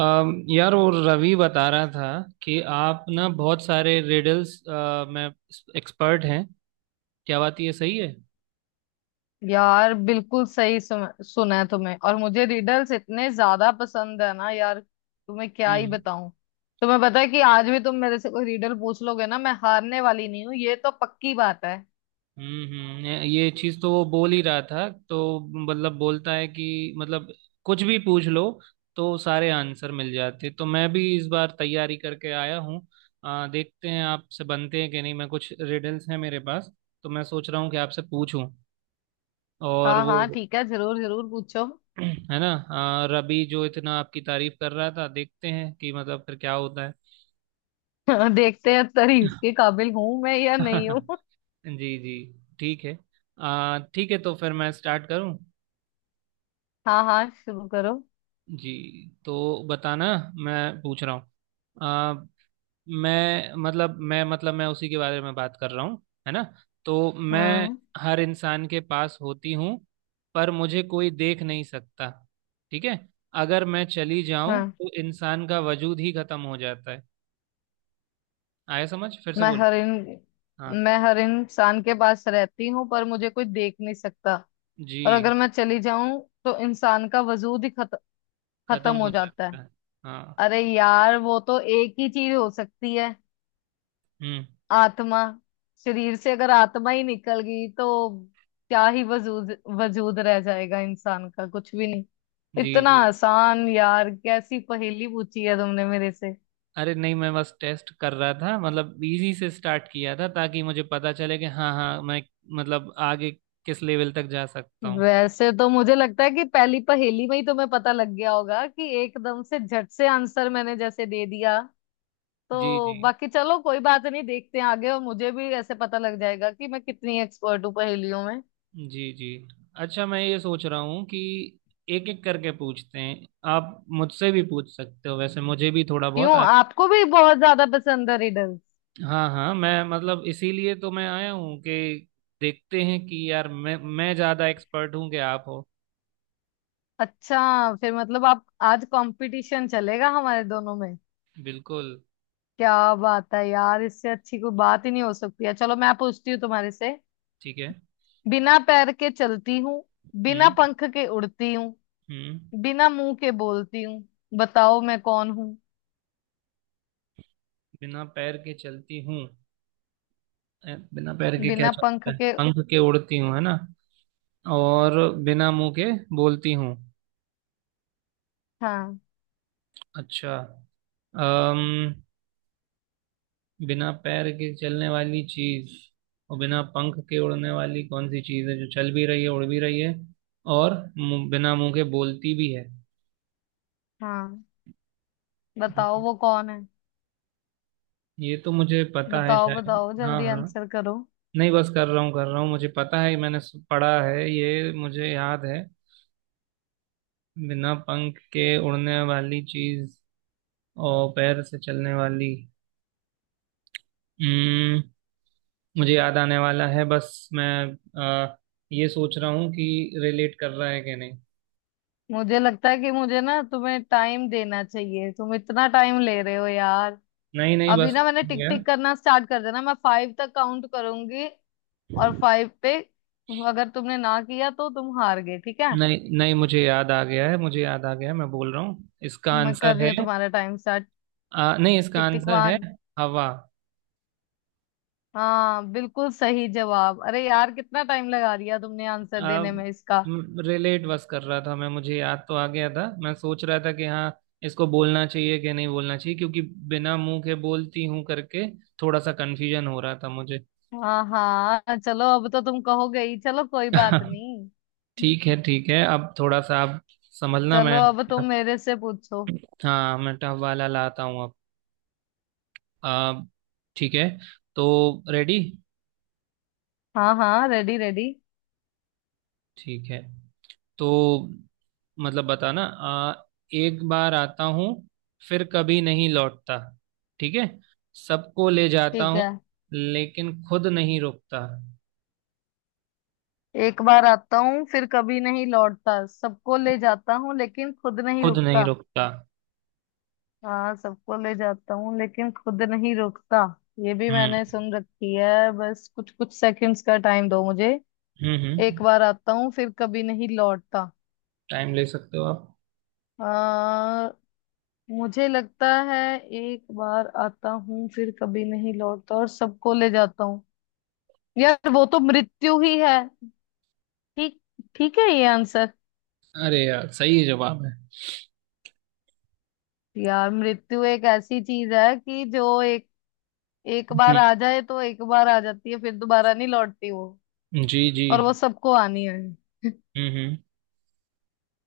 यार वो रवि बता रहा था कि आप ना बहुत सारे रिडल्स में एक्सपर्ट हैं। क्या बात, ये सही है? यार बिल्कुल सही सुना है तुम्हें। और मुझे रिडल्स इतने ज्यादा पसंद है ना यार, तुम्हें क्या ही हम्म बताऊं। तुम्हें पता है कि आज भी तुम मेरे से कोई रिडल पूछ लोगे ना, मैं हारने वाली नहीं हूँ, ये तो पक्की बात है। ये चीज तो वो बोल ही रहा था। तो मतलब बोलता है कि, मतलब कुछ भी पूछ लो तो सारे आंसर मिल जाते। तो मैं भी इस बार तैयारी करके आया हूँ। देखते हैं आपसे बनते हैं कि नहीं। मैं कुछ रिडल्स हैं मेरे पास, तो मैं सोच रहा हूँ कि आपसे पूछूं। और हाँ हाँ, वो ठीक है, जरूर जरूर पूछो। है ना। रबी जो इतना आपकी तारीफ कर रहा था, देखते हैं कि मतलब फिर क्या होता है। देखते हैं तारीफ के काबिल हूं मैं या नहीं हूँ। जी जी। ठीक है। ठीक है तो फिर मैं स्टार्ट करूं। हाँ हाँ, शुरू करो। जी। तो बताना, मैं पूछ रहा हूँ। आ, मैं मतलब मैं उसी के बारे में बात कर रहा हूँ है ना। तो मैं हाँ हर इंसान के पास होती हूँ, पर मुझे कोई देख नहीं सकता। ठीक है। अगर मैं चली जाऊं हाँ। तो इंसान का वजूद ही खत्म हो जाता है। आया समझ? फिर से मैं बोलो। हर इन हाँ। मैं हर इंसान के पास रहती हूँ, पर मुझे कोई देख नहीं सकता। और जी। अगर मैं चली जाऊं तो इंसान का वजूद ही खत्म खत्म हो हो जाता जाता है। है। हाँ। अरे यार, वो तो एक ही चीज हो सकती है। हम्म। आत्मा। शरीर से अगर आत्मा ही निकल गई तो क्या ही वजूद वजूद रह जाएगा इंसान का, कुछ भी नहीं। जी इतना जी। आसान यार, कैसी पहेली पूछी है तुमने मेरे से। अरे नहीं, मैं बस टेस्ट कर रहा था, मतलब इजी से स्टार्ट किया था ताकि मुझे पता चले कि हाँ हाँ मैं, मतलब आगे किस लेवल तक जा सकता हूँ। वैसे तो मुझे लगता है कि पहली पहेली में ही तुम्हें पता लग गया होगा कि एकदम से झट से आंसर मैंने जैसे दे दिया, जी तो जी। बाकी चलो कोई बात नहीं। देखते हैं आगे, और मुझे भी ऐसे पता लग जाएगा कि मैं कितनी एक्सपर्ट हूँ पहेलियों में। जी जी। अच्छा, मैं ये सोच रहा हूँ कि एक एक करके पूछते हैं। आप मुझसे भी पूछ सकते हो, वैसे मुझे भी थोड़ा बहुत क्यों, आता। आपको भी बहुत ज्यादा पसंद है रिडल्स? हाँ हाँ, मैं मतलब इसीलिए तो मैं आया हूँ कि देखते हैं कि यार मैं ज़्यादा एक्सपर्ट हूँ कि आप हो। अच्छा, फिर मतलब आप आज कंपटीशन चलेगा हमारे दोनों में। बिल्कुल। क्या बात है यार, इससे अच्छी कोई बात ही नहीं हो सकती है। चलो, मैं पूछती हूँ तुम्हारे से। ठीक है। बिना पैर के चलती हूँ, बिना हम्म पंख के उड़ती हूँ, हम्म। बिना मुंह के बोलती हूँ, बताओ मैं कौन हूँ। बिना पैर के चलती हूँ। बिना पैर के क्या बिना पंख चलता है, के। पंख के उड़ती हूँ है ना। और बिना मुंह के बोलती हूँ। हाँ अच्छा। अम बिना पैर के चलने वाली चीज और बिना पंख के उड़ने वाली, कौन सी चीज है जो चल भी रही है उड़ भी रही है और बिना मुंह के बोलती भी है। हाँ, बताओ हम्म, वो कौन है। ये तो मुझे पता है बताओ शायद। बताओ, हाँ जल्दी हाँ। आंसर करो। नहीं बस कर रहा हूँ कर रहा हूँ, मुझे पता है, मैंने पढ़ा है ये, मुझे याद है। बिना पंख के उड़ने वाली चीज और पैर से चलने वाली। हम्म। मुझे याद आने वाला है बस मैं आ, ये सोच रहा हूँ कि रिलेट कर रहा है कि नहीं। मुझे लगता है कि मुझे ना तुम्हें टाइम देना चाहिए, तुम इतना टाइम ले रहे हो यार। नहीं नहीं, अभी बस ना मैंने हो टिक गया। टिक करना स्टार्ट कर देना, मैं 5 तक काउंट करूंगी, और 5 पे अगर तुमने ना किया तो तुम हार गए, ठीक है। नहीं नहीं, मुझे याद आ गया है, मुझे याद आ गया है, मैं बोल रहा हूँ इसका मैं कर आंसर रही हूँ है। तुम्हारा टाइम स्टार्ट। नहीं, इसका टिक टिक आंसर है 1। हवा। हाँ बिल्कुल सही जवाब। अरे यार, कितना टाइम लगा दिया तुमने आंसर देने में इसका। रिलेट बस कर रहा था मैं, मुझे याद तो आ गया था, मैं सोच रहा था कि हाँ इसको बोलना चाहिए कि नहीं बोलना चाहिए, क्योंकि बिना मुंह के बोलती हूँ करके थोड़ा सा कंफ्यूजन हो रहा था मुझे। हाँ हाँ, चलो अब तो तुम कहोगे ही, चलो कोई बात नहीं। ठीक है ठीक है। अब थोड़ा सा आप समझना चलो मैं। अब तुम मेरे से पूछो। हाँ मैं टफ वाला लाता हूँ अब। अब ठीक है, तो रेडी? हाँ हाँ, रेडी रेडी। ठीक है। तो मतलब बताना, एक बार आता हूँ फिर कभी नहीं लौटता। ठीक है। सबको ले जाता ठीक हूँ है। लेकिन खुद नहीं रुकता। एक बार आता हूँ फिर कभी नहीं लौटता, सबको ले जाता हूँ लेकिन खुद नहीं खुद नहीं रुकता। रुकता। हाँ, सबको ले जाता हूँ लेकिन खुद नहीं रुकता। ये भी हम्म मैंने सुन रखी है, बस कुछ कुछ सेकंड्स का टाइम दो मुझे। हम्म। एक बार आता हूँ फिर कभी नहीं लौटता। टाइम ले सकते हो आप। आ, मुझे लगता है, एक बार आता हूँ फिर कभी नहीं लौटता और सबको ले जाता हूँ। यार, वो तो मृत्यु ही है। ठीक, ठीक है ये आंसर। अरे यार सही जवाब है। यार मृत्यु एक ऐसी चीज है कि जो एक, एक बार हम्म, आ जाए तो एक बार आ जाती है, फिर दोबारा नहीं लौटती वो। जी जी। और वो सबको आनी है। हम्म।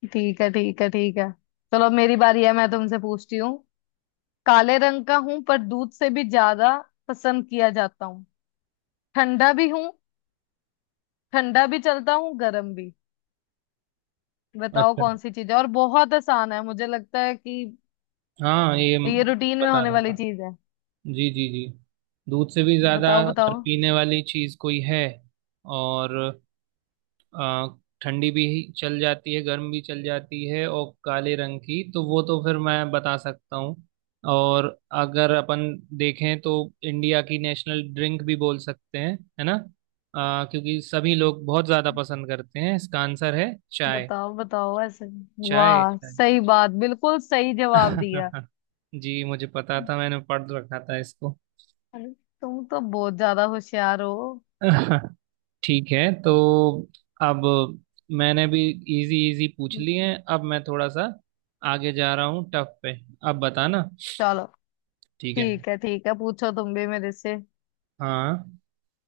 ठीक है ठीक है ठीक है। चलो अब मेरी बारी है, मैं तुमसे पूछती हूँ। काले रंग का हूं पर दूध से भी ज्यादा पसंद किया जाता हूँ। ठंडा भी हूँ, ठंडा भी चलता हूँ गर्म भी। बताओ अच्छा, कौन सी चीज है, और बहुत आसान है मुझे लगता है कि, हाँ, ये ये रूटीन में बता होने दूंगा। वाली चीज है। जी जी जी। दूध से भी ज्यादा बताओ बताओ। पीने वाली चीज कोई है, और आ, ठंडी भी चल जाती है गर्म भी चल जाती है, और काले रंग की, तो वो तो फिर मैं बता सकता हूँ। और अगर अपन देखें तो इंडिया की नेशनल ड्रिंक भी बोल सकते हैं, है ना। क्योंकि सभी लोग बहुत ज़्यादा पसंद करते हैं, इसका आंसर है चाय। बताओ बताओ ऐसे। चाय वाह, चाय। सही बात, बिल्कुल सही जवाब दिया। जी मुझे पता था, मैंने पढ़ रखा था इसको। अरे, तुम तो बहुत ज्यादा होशियार हो। ठीक है। तो अब मैंने भी इजी इजी पूछ लिए हैं, अब मैं थोड़ा सा आगे जा रहा हूँ टफ पे। अब बताना। चलो ठीक है। ठीक है, ठीक है पूछो तुम भी मेरे से। हाँ,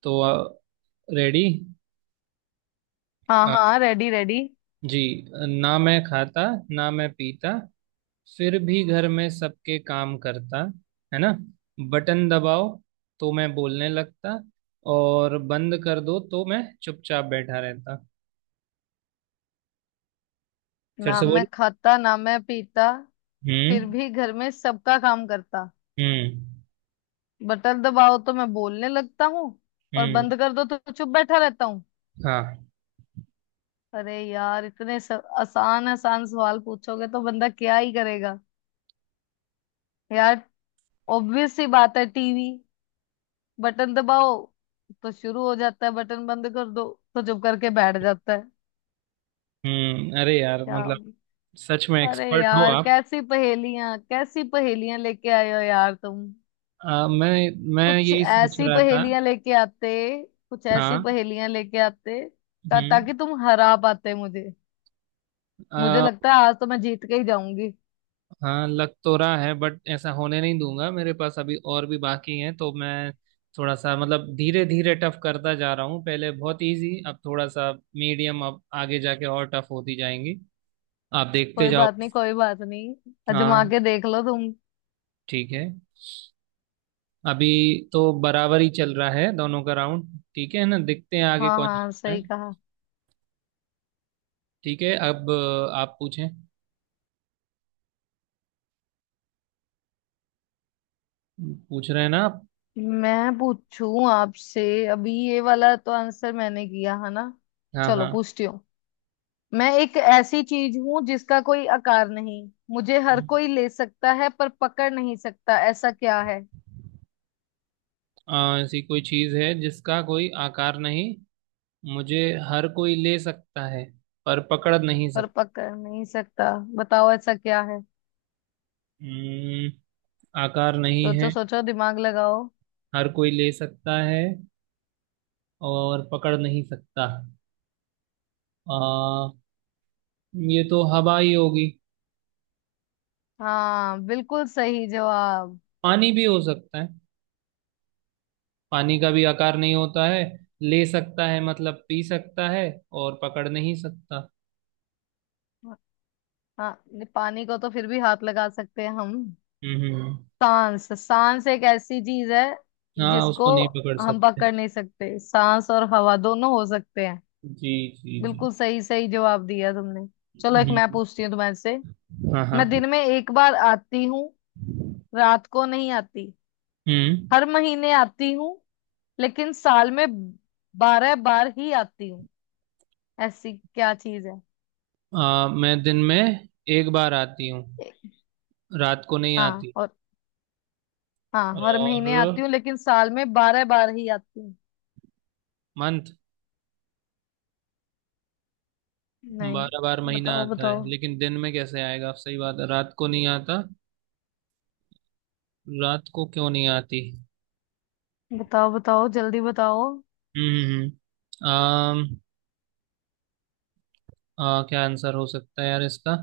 तो रेडी? हाँ हाँ, रेडी रेडी। जी। ना मैं खाता ना मैं पीता, फिर भी घर में सबके काम करता, है ना। बटन दबाओ तो मैं बोलने लगता, और बंद कर दो तो मैं चुपचाप बैठा रहता। फिर ना से मैं बोलो। खाता ना मैं पीता, फिर हम्म भी घर में सबका काम करता। हम्म बटन दबाओ तो मैं बोलने लगता हूँ, और हम्म। बंद कर दो तो चुप बैठा रहता हूँ। हाँ। अरे यार, इतने आसान आसान सवाल पूछोगे तो बंदा क्या ही करेगा यार। ऑब्वियस सी बात है, टीवी। बटन दबाओ तो शुरू हो जाता है, बटन बंद कर दो तो चुप करके बैठ जाता है। हम्म। अरे यार क्या? मतलब सच में अरे एक्सपर्ट हो यार, आप। कैसी पहेलियां लेके आए हो यार तुम। आ, मैं मैं कुछ यही सोच ऐसी रहा था। पहेलियां लेके आते, कुछ ऐसी हाँ। पहेलियां लेके आते, ता, हम्म। ताकि तुम हरा पाते मुझे। मुझे आ, लगता है आज तो मैं जीत के ही जाऊंगी। हाँ लग तो रहा है, बट ऐसा होने नहीं दूंगा, मेरे पास अभी और भी बाकी हैं, तो मैं थोड़ा सा मतलब धीरे धीरे टफ करता जा रहा हूँ, पहले बहुत इजी अब थोड़ा सा मीडियम, अब आगे जाके और टफ होती जाएंगी। आप देखते कोई जाओ। बात नहीं कोई बात नहीं, आजमा हाँ के देख लो तुम। ठीक है। अभी तो बराबर ही चल रहा है दोनों का राउंड, ठीक है ना, देखते हैं आगे हाँ कौन हाँ, जीतता है। सही कहा। ठीक है। अब आप पूछें। पूछ रहे हैं ना आप? मैं पूछूं आपसे? अभी ये वाला तो आंसर मैंने किया है ना। हाँ चलो हाँ। पूछती हूँ। मैं एक ऐसी चीज हूं जिसका कोई आकार नहीं, मुझे हर कोई ले सकता है पर पकड़ नहीं सकता, ऐसा क्या है। ऐसी कोई चीज है जिसका कोई आकार नहीं, मुझे हर कोई ले सकता है पर पकड़ नहीं पर सकता। पकड़ नहीं सकता। बताओ ऐसा क्या है। हम्म, आकार नहीं सोचो है, सोचो, दिमाग लगाओ। हर कोई ले सकता है और पकड़ नहीं सकता। आ, ये तो हवा ही होगी। हाँ बिल्कुल सही जवाब। पानी भी हो सकता है, पानी का भी आकार नहीं होता है, ले सकता है मतलब पी सकता है और पकड़ नहीं सकता। हाँ नहीं, पानी को तो फिर भी हाथ लगा सकते हैं हम। हम्म हम्म, सांस, सांस एक ऐसी चीज है हाँ जिसको उसको नहीं पकड़ हम सकते। पकड़ नहीं सकते, सांस और हवा दोनों हो सकते हैं। जी जी बिल्कुल सही, सही जवाब दिया तुमने। चलो एक जी। मैं पूछती हूँ तुम्हारे से। हाँ हाँ। मैं दिन में एक बार आती हूँ, रात को नहीं आती। हम्म। हर महीने आती हूँ लेकिन साल में 12 बार ही आती हूँ। ऐसी क्या चीज है। मैं दिन में एक बार आती हूँ, ए- रात को नहीं हाँ, आती, और हाँ, हर महीने आती और हूँ लेकिन साल में बारह बार ही आती हूँ। मंथ 12 बार, नहीं, महीना बताओ आता है बताओ। लेकिन दिन में कैसे आएगा आप, सही बात है, रात को नहीं आता, रात को क्यों नहीं आती? बताओ बताओ जल्दी बताओ। आम। क्या आंसर हो सकता है यार इसका?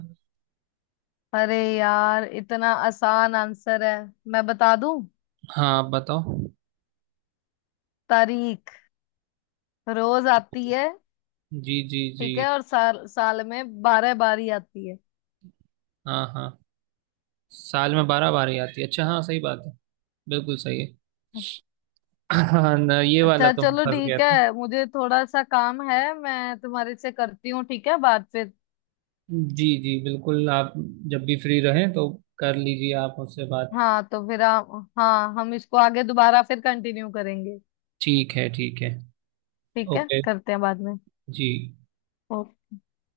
अरे यार, इतना आसान आंसर है, मैं बता दूं। हाँ आप बताओ। तारीख। रोज आती है। जी जी जी। ठीक है, और साल, साल में 12 बार ही आती है। हाँ हाँ, साल में 12 बार ही आती है, अच्छा हाँ सही बात है, बिल्कुल सही है। हाँ ना, ये वाला अच्छा तो मैं चलो, फंस गया। ठीक है, मुझे थोड़ा सा काम है, मैं तुम्हारे से करती हूँ, ठीक है, बात फिर। जी जी, बिल्कुल, आप जब भी फ्री रहें तो कर लीजिए आप उससे बात। हाँ तो फिर हाँ, हम इसको आगे दोबारा फिर कंटिन्यू करेंगे। ठीक है ठीक है। ठीक है, ओके। करते हैं बाद में। जी।